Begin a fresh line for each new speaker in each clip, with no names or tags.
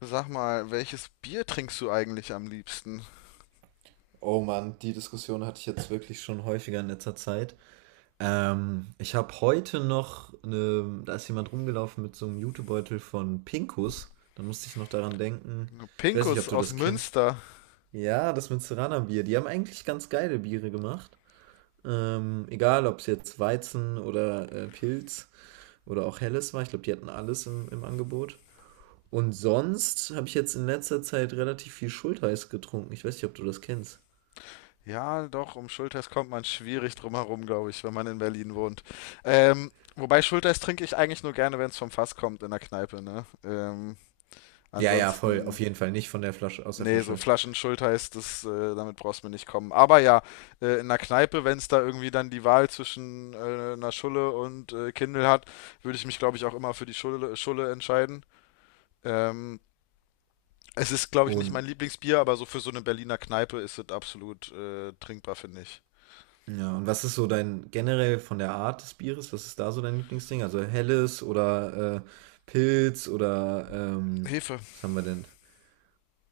Sag mal, welches Bier trinkst du eigentlich am liebsten?
Oh Mann, die Diskussion hatte ich jetzt wirklich schon häufiger in letzter Zeit. Ich habe heute noch, eine, da ist jemand rumgelaufen mit so einem Jutebeutel von Pinkus. Da musste ich noch daran denken. Ich weiß nicht,
Pinkus
ob du
aus
das kennst.
Münster.
Ja, das Münsteraner-Bier. Die haben eigentlich ganz geile Biere gemacht. Egal, ob es jetzt Weizen oder Pilz oder auch Helles war. Ich glaube, die hatten alles im Angebot. Und sonst habe ich jetzt in letzter Zeit relativ viel Schultheiß getrunken. Ich weiß nicht, ob du das kennst.
Ja, doch, um Schulters kommt man schwierig drum herum, glaube ich, wenn man in Berlin wohnt. Wobei Schulters trinke ich eigentlich nur gerne, wenn es vom Fass kommt in der Kneipe, ne?
Ja, ja, voll.
Ansonsten,
Auf jeden Fall nicht von der Flasche, aus der
nee, so
Flasche.
Flaschen Schulters, damit brauchst du mir nicht kommen. Aber ja, in der Kneipe, wenn es da irgendwie dann die Wahl zwischen einer Schulle und Kindle hat, würde ich mich, glaube ich, auch immer für die Schulle entscheiden. Ähm, Es ist, glaube ich, nicht mein
Und
Lieblingsbier, aber so für so eine Berliner Kneipe ist es absolut trinkbar, finde ich.
ja, und was ist so dein generell von der Art des Bieres? Was ist da so dein Lieblingsding? Also helles oder Pilz oder
Hefe.
was haben wir denn?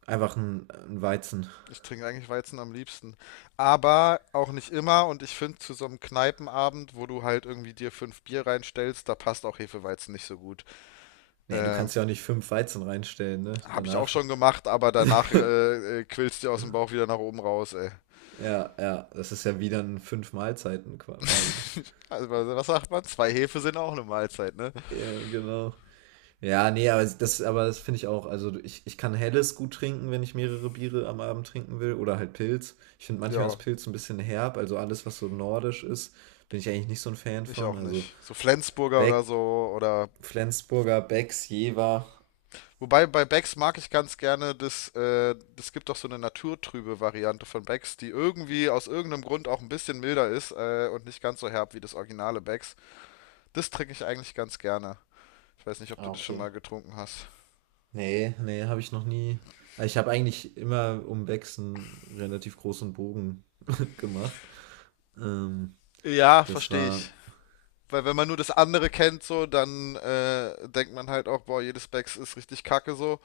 Einfach ein Weizen.
Ich trinke eigentlich Weizen am liebsten. Aber auch nicht immer. Und ich finde, zu so einem Kneipenabend, wo du halt irgendwie dir fünf Bier reinstellst, da passt auch Hefeweizen nicht so gut.
Nee, du
Ähm,
kannst ja auch nicht fünf Weizen reinstellen, ne?
Habe ich auch
Danach.
schon gemacht, aber danach quillst du aus dem Bauch wieder nach oben raus, ey.
Ja, ja, das ist ja wieder ein fünf Mahlzeiten quasi.
Also, was sagt man? Zwei Hefe sind auch eine Mahlzeit, ne?
Ja, genau. Ja, nee, aber das finde ich auch. Also ich kann Helles gut trinken, wenn ich mehrere Biere am Abend trinken will. Oder halt Pilz. Ich finde manchmal das
Ja,
Pilz ein bisschen herb. Also alles, was so nordisch ist, bin ich eigentlich nicht so ein Fan
ich
von.
auch
Also
nicht. So Flensburger oder
Beck,
so oder
Flensburger, Becks, Jever.
wobei bei Becks mag ich ganz gerne, das gibt doch so eine naturtrübe Variante von Becks, die irgendwie aus irgendeinem Grund auch ein bisschen milder ist und nicht ganz so herb wie das originale Becks. Das trinke ich eigentlich ganz gerne. Ich weiß nicht, ob du
Ah,
das schon
okay.
mal getrunken hast.
Nee, nee, habe ich noch nie. Also ich habe eigentlich immer um Becks einen relativ großen Bogen gemacht. Ähm,
Ja,
das
verstehe ich.
war.
Weil wenn man nur das andere kennt, so, dann denkt man halt auch, boah, jedes Becks ist richtig kacke so.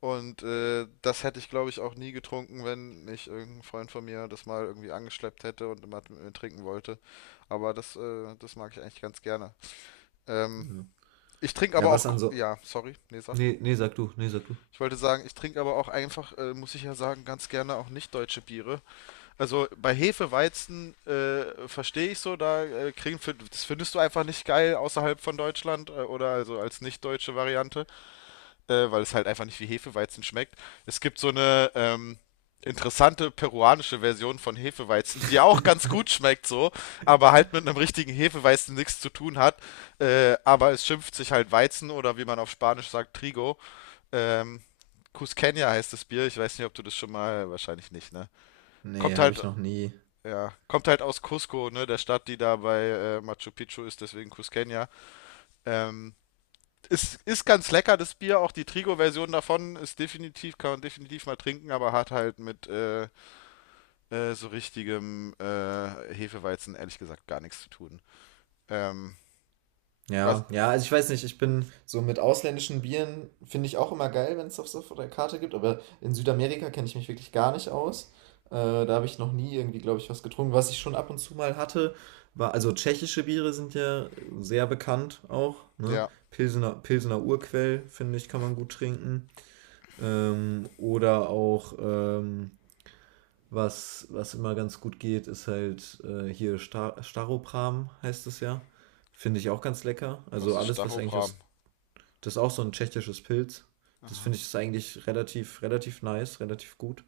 Und das hätte ich, glaube ich, auch nie getrunken, wenn nicht irgendein Freund von mir das mal irgendwie angeschleppt hätte und immer mit mir trinken wollte. Aber das mag ich eigentlich ganz gerne. Ähm,
Ja,
ich trinke
ja,
aber auch,
was an so.
ja, sorry, nee, sag.
Nee, nee, sag du, nee, sag du.
Ich wollte sagen, ich trinke aber auch einfach, muss ich ja sagen, ganz gerne auch nicht deutsche Biere. Also bei Hefe, Weizen verstehe ich so, da kriegen, das findest du einfach nicht geil außerhalb von Deutschland oder also als nicht deutsche Variante. Weil es halt einfach nicht wie Hefeweizen schmeckt. Es gibt so eine interessante peruanische Version von Hefeweizen, die auch ganz gut schmeckt so, aber halt mit einem richtigen Hefeweizen nichts zu tun hat. Aber es schimpft sich halt Weizen oder wie man auf Spanisch sagt, Trigo. Ähm, Cusqueña heißt das Bier. Ich weiß nicht, ob du das schon mal, wahrscheinlich nicht, ne?
Nee,
Kommt
habe ich
halt,
noch nie.
ja, kommt halt aus Cusco, ne? Der Stadt, die da bei Machu Picchu ist, deswegen Cusqueña. Ähm, es ist ganz lecker, das Bier, auch die Trigo-Version davon ist definitiv, kann man definitiv mal trinken, aber hat halt mit so richtigem Hefeweizen ehrlich gesagt gar nichts zu tun. Ähm, was,
Ja, ja, also ich weiß nicht, ich bin so mit ausländischen Bieren, finde ich auch immer geil, wenn es das auf so der Karte gibt, aber in Südamerika kenne ich mich wirklich gar nicht aus. Da habe ich noch nie irgendwie, glaube ich, was getrunken. Was ich schon ab und zu mal hatte, war, also tschechische Biere sind ja sehr bekannt auch, ne?
ja,
Pilsener, Pilsener Urquell, finde ich, kann man gut trinken. Oder auch was immer ganz gut geht, ist halt hier Star Staropram heißt es ja. Finde ich auch ganz lecker.
was
Also
ist
alles, was eigentlich
Stachopram?
aus. Das ist auch so ein tschechisches Pilz. Das finde ich ist eigentlich relativ nice, relativ gut.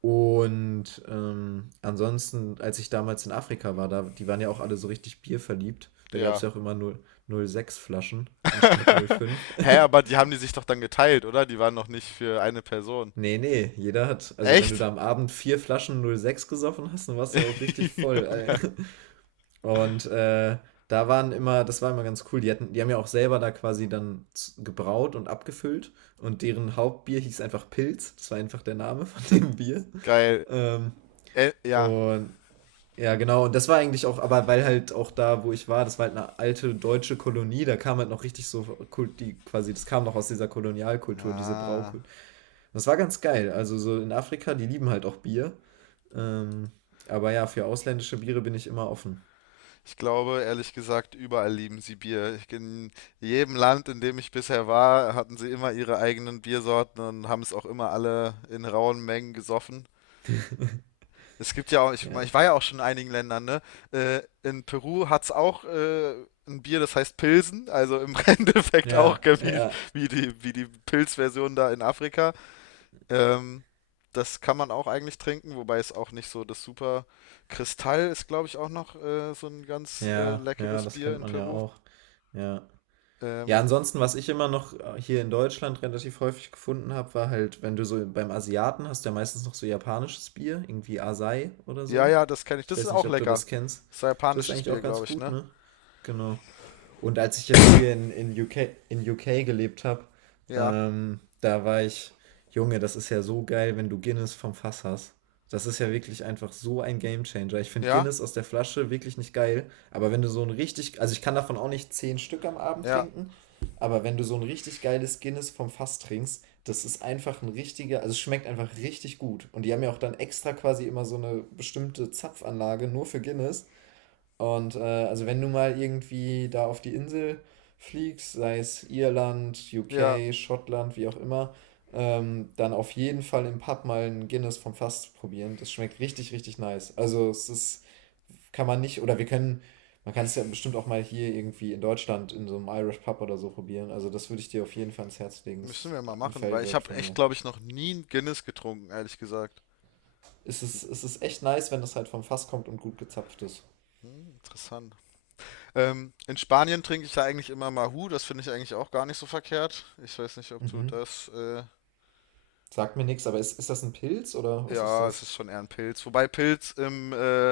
Und ansonsten, als ich damals in Afrika war, da, die waren ja auch alle so richtig bierverliebt. Da gab es
Ja.
ja auch immer 0,6 Flaschen anstatt 0,5.
Hä, aber die haben die sich doch dann geteilt, oder? Die waren noch nicht für eine Person.
Nee, nee, jeder hat, also wenn du
Echt?
da am Abend 4 Flaschen 0,6 gesoffen hast, dann warst du auch richtig voll, ey.
Junge.
Und da waren immer, das war immer ganz cool, die, hatten, die haben ja auch selber da quasi dann gebraut und abgefüllt, und deren Hauptbier hieß einfach Pilz, das war einfach der Name von dem Bier.
Geil.
Ähm,
Ja.
und ja, genau, und das war eigentlich auch, aber weil halt auch da, wo ich war, das war halt eine alte deutsche Kolonie, da kam halt noch richtig so, die quasi, das kam noch aus dieser Kolonialkultur, diese
Ah.
Braukultur. Das war ganz geil, also so in Afrika, die lieben halt auch Bier. Ähm, aber ja, für ausländische Biere bin ich immer offen.
Ich glaube, ehrlich gesagt, überall lieben sie Bier. In jedem Land, in dem ich bisher war, hatten sie immer ihre eigenen Biersorten und haben es auch immer alle in rauen Mengen gesoffen. Es gibt ja auch,
Ja.
ich war ja auch schon in einigen Ländern, ne? In Peru hat's auch ein Bier, das heißt Pilsen, also im Endeffekt auch
Ja,
gell,
ja.
wie die Pilzversion da in Afrika. Ähm, das kann man auch eigentlich trinken, wobei es auch nicht so das super. Kristall ist, glaube ich, auch noch so ein ganz
Ja, ja,
leckeres
das
Bier
kennt
in
man ja
Peru.
auch. Ja. Ja,
Ähm,
ansonsten, was ich immer noch hier in Deutschland relativ häufig gefunden habe, war halt, wenn du so beim Asiaten hast, du ja meistens noch so japanisches Bier, irgendwie Asai oder so.
ja, das kenne ich.
Ich
Das
weiß
ist
nicht,
auch
ob du
lecker.
das kennst.
Das ist ein
Das ist
japanisches
eigentlich
Bier,
auch ganz
glaube ich,
gut,
ne?
ne? Genau. Und als ich jetzt hier in UK gelebt habe,
Ja,
ähm, da war ich, Junge, das ist ja so geil, wenn du Guinness vom Fass hast. Das ist ja wirklich einfach so ein Gamechanger. Ich finde
ja,
Guinness aus der Flasche wirklich nicht geil, aber wenn du so ein richtig, also ich kann davon auch nicht 10 Stück am Abend
ja,
trinken, aber wenn du so ein richtig geiles Guinness vom Fass trinkst, das ist einfach ein richtiger, also es schmeckt einfach richtig gut. Und die haben ja auch dann extra quasi immer so eine bestimmte Zapfanlage nur für Guinness, und also wenn du mal irgendwie da auf die Insel fliegst, sei es Irland,
ja.
UK, Schottland, wie auch immer, dann auf jeden Fall im Pub mal ein Guinness vom Fass probieren. Das schmeckt richtig, richtig nice. Also es ist, kann man nicht, oder wir können, man kann es ja bestimmt auch mal hier irgendwie in Deutschland in so einem Irish Pub oder so probieren. Also das würde ich dir auf jeden Fall ans Herz legen. Das
Müssen
ist
wir mal
ein
machen, weil ich
Favorite
habe
von
echt,
mir.
glaube ich, noch nie ein Guinness getrunken, ehrlich gesagt. Hm,
Es ist echt nice, wenn das halt vom Fass kommt und gut gezapft ist.
interessant. In Spanien trinke ich ja eigentlich immer Mahu. Das finde ich eigentlich auch gar nicht so verkehrt. Ich weiß nicht, ob du
Mhm.
das
Sagt mir nichts, aber ist das ein Pilz oder was ist
ja, es
das?
ist schon eher ein Pilz. Wobei Pilz im äh,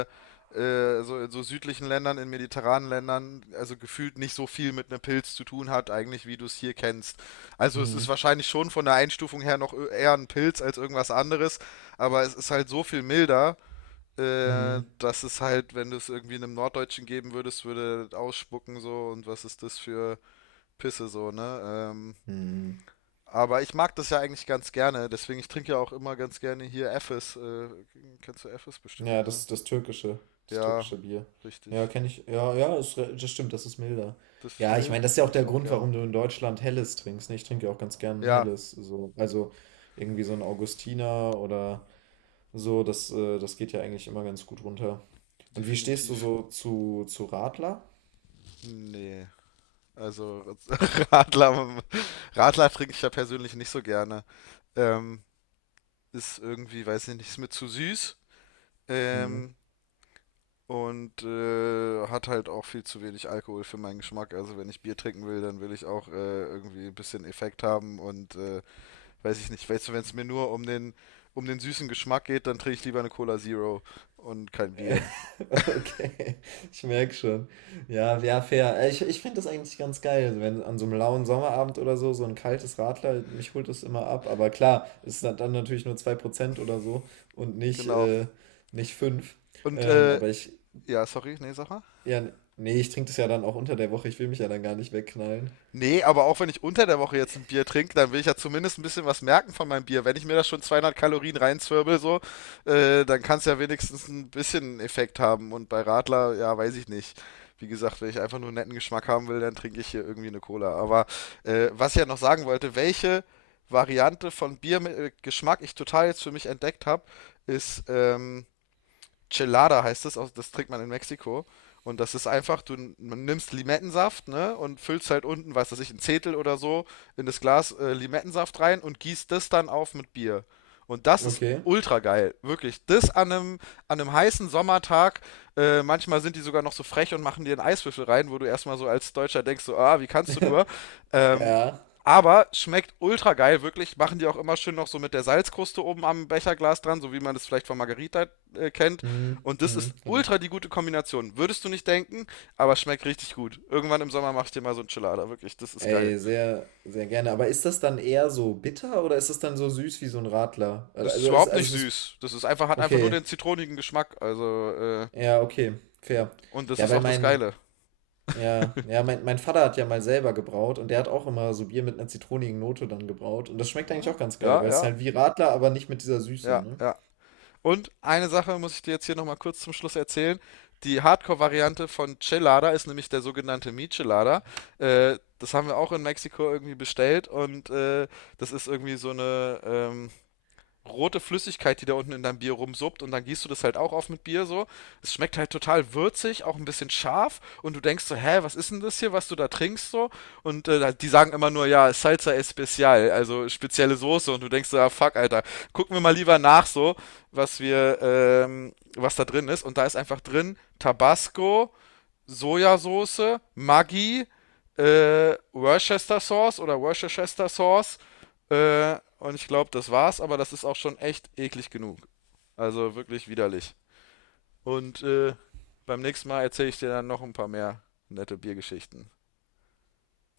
äh, so, in so südlichen Ländern, in mediterranen Ländern, also gefühlt nicht so viel mit einem Pilz zu tun hat, eigentlich, wie du es hier kennst. Also es ist
Mhm.
wahrscheinlich schon von der Einstufung her noch eher ein Pilz als irgendwas anderes, aber es ist halt so viel milder,
Mhm.
dass es halt, wenn du es irgendwie einem Norddeutschen geben würdest, würde das ausspucken so und was ist das für Pisse so, ne? Ähm,
Mhm.
aber ich mag das ja eigentlich ganz gerne, deswegen ich trinke ja auch immer ganz gerne hier Effes. Kennst du Effes bestimmt,
Ja,
ne?
das, das
Ja,
türkische Bier. Ja,
richtig.
kenne ich. Ja, ja, ist, das stimmt, das ist milder.
Das ist
Ja, ich
mild,
meine, das
das
ist ja auch
mag ich
der
auch
Grund,
gern.
warum du in Deutschland Helles trinkst. Ne? Ich trinke ja auch ganz gern
Ja,
Helles. So. Also irgendwie so ein Augustiner oder so, das, das geht ja eigentlich immer ganz gut runter. Und wie stehst du
definitiv.
so zu Radler?
Nee. Also Radler, Radler trinke ich ja persönlich nicht so gerne. Ähm, ist irgendwie, weiß ich nicht, ist mir zu süß.
Mhm.
Ähm, hat halt auch viel zu wenig Alkohol für meinen Geschmack. Also wenn ich Bier trinken will, dann will ich auch irgendwie ein bisschen Effekt haben und weiß ich nicht, weißt du, wenn es mir nur um um den süßen Geschmack geht, dann trinke ich lieber eine Cola Zero und kein
Äh,
Bier.
okay, ich merke schon. Ja, ja, fair. Ich finde das eigentlich ganz geil, wenn an so einem lauen Sommerabend oder so, so ein kaltes Radler, mich holt es immer ab. Aber klar, es ist dann natürlich nur 2% oder so und nicht,
Genau.
nicht 5.
Und
Ähm, aber ich,
ja, sorry, nee, sag mal.
ja, nee, ich trinke das ja dann auch unter der Woche. Ich will mich ja dann gar nicht wegknallen.
Nee, aber auch wenn ich unter der Woche jetzt ein Bier trinke, dann will ich ja zumindest ein bisschen was merken von meinem Bier. Wenn ich mir da schon 200 Kalorien reinzwirbel, so, dann kann es ja wenigstens ein bisschen Effekt haben. Und bei Radler, ja, weiß ich nicht. Wie gesagt, wenn ich einfach nur einen netten Geschmack haben will, dann trinke ich hier irgendwie eine Cola. Aber was ich ja noch sagen wollte, welche Variante von Bier mit Geschmack ich total jetzt für mich entdeckt habe, ist Chelada heißt es, das trinkt man in Mexiko. Und das ist einfach, du nimmst Limettensaft, ne, und füllst halt unten, weiß das ich, ein Zehntel oder so in das Glas Limettensaft rein und gießt das dann auf mit Bier. Und das ist
Okay.
ultra geil, wirklich. Das an an einem heißen Sommertag, manchmal sind die sogar noch so frech und machen dir einen Eiswürfel rein, wo du erstmal so als Deutscher denkst, so, ah, wie kannst du nur? Ähm,
Ja.
aber schmeckt ultra geil, wirklich. Machen die auch immer schön noch so mit der Salzkruste oben am Becherglas dran, so wie man das vielleicht von Margarita kennt.
Hm,
Und das ist
hm, kann ich.
ultra die gute Kombination. Würdest du nicht denken, aber schmeckt richtig gut. Irgendwann im Sommer mach ich dir mal so ein Chilada, wirklich, das ist geil.
Ey, sehr, sehr gerne. Aber ist das dann eher so bitter oder ist das dann so süß wie so ein Radler?
Das ist überhaupt nicht
Also es ist,
süß. Das ist einfach, hat einfach nur
okay.
den zitronigen Geschmack. Also,
Ja, okay, fair.
und das
Ja,
ist
weil
auch das
mein,
Geile.
ja, ja, mein Vater hat ja mal selber gebraut und der hat auch immer so Bier mit einer zitronigen Note dann gebraut. Und das schmeckt eigentlich auch ganz geil,
Ja,
weil es ist halt wie Radler, aber nicht mit dieser Süße, ne?
ja. Und eine Sache muss ich dir jetzt hier nochmal kurz zum Schluss erzählen. Die Hardcore-Variante von Chilada ist nämlich der sogenannte Michelada. Das haben wir auch in Mexiko irgendwie bestellt und das ist irgendwie so eine, rote Flüssigkeit, die da unten in deinem Bier rumsuppt und dann gießt du das halt auch auf mit Bier so. Es schmeckt halt total würzig, auch ein bisschen scharf und du denkst so, hä, was ist denn das hier, was du da trinkst so? Und die sagen immer nur, ja, Salsa Especial, also spezielle Soße und du denkst so, ja, fuck, Alter, gucken wir mal lieber nach so, was wir, was da drin ist und da ist einfach drin Tabasco, Sojasauce, Maggi, Worcester Sauce oder Worcestershire Sauce. Und ich glaube, das war's, aber das ist auch schon echt eklig genug. Also wirklich widerlich. Und beim nächsten Mal erzähle ich dir dann noch ein paar mehr nette Biergeschichten.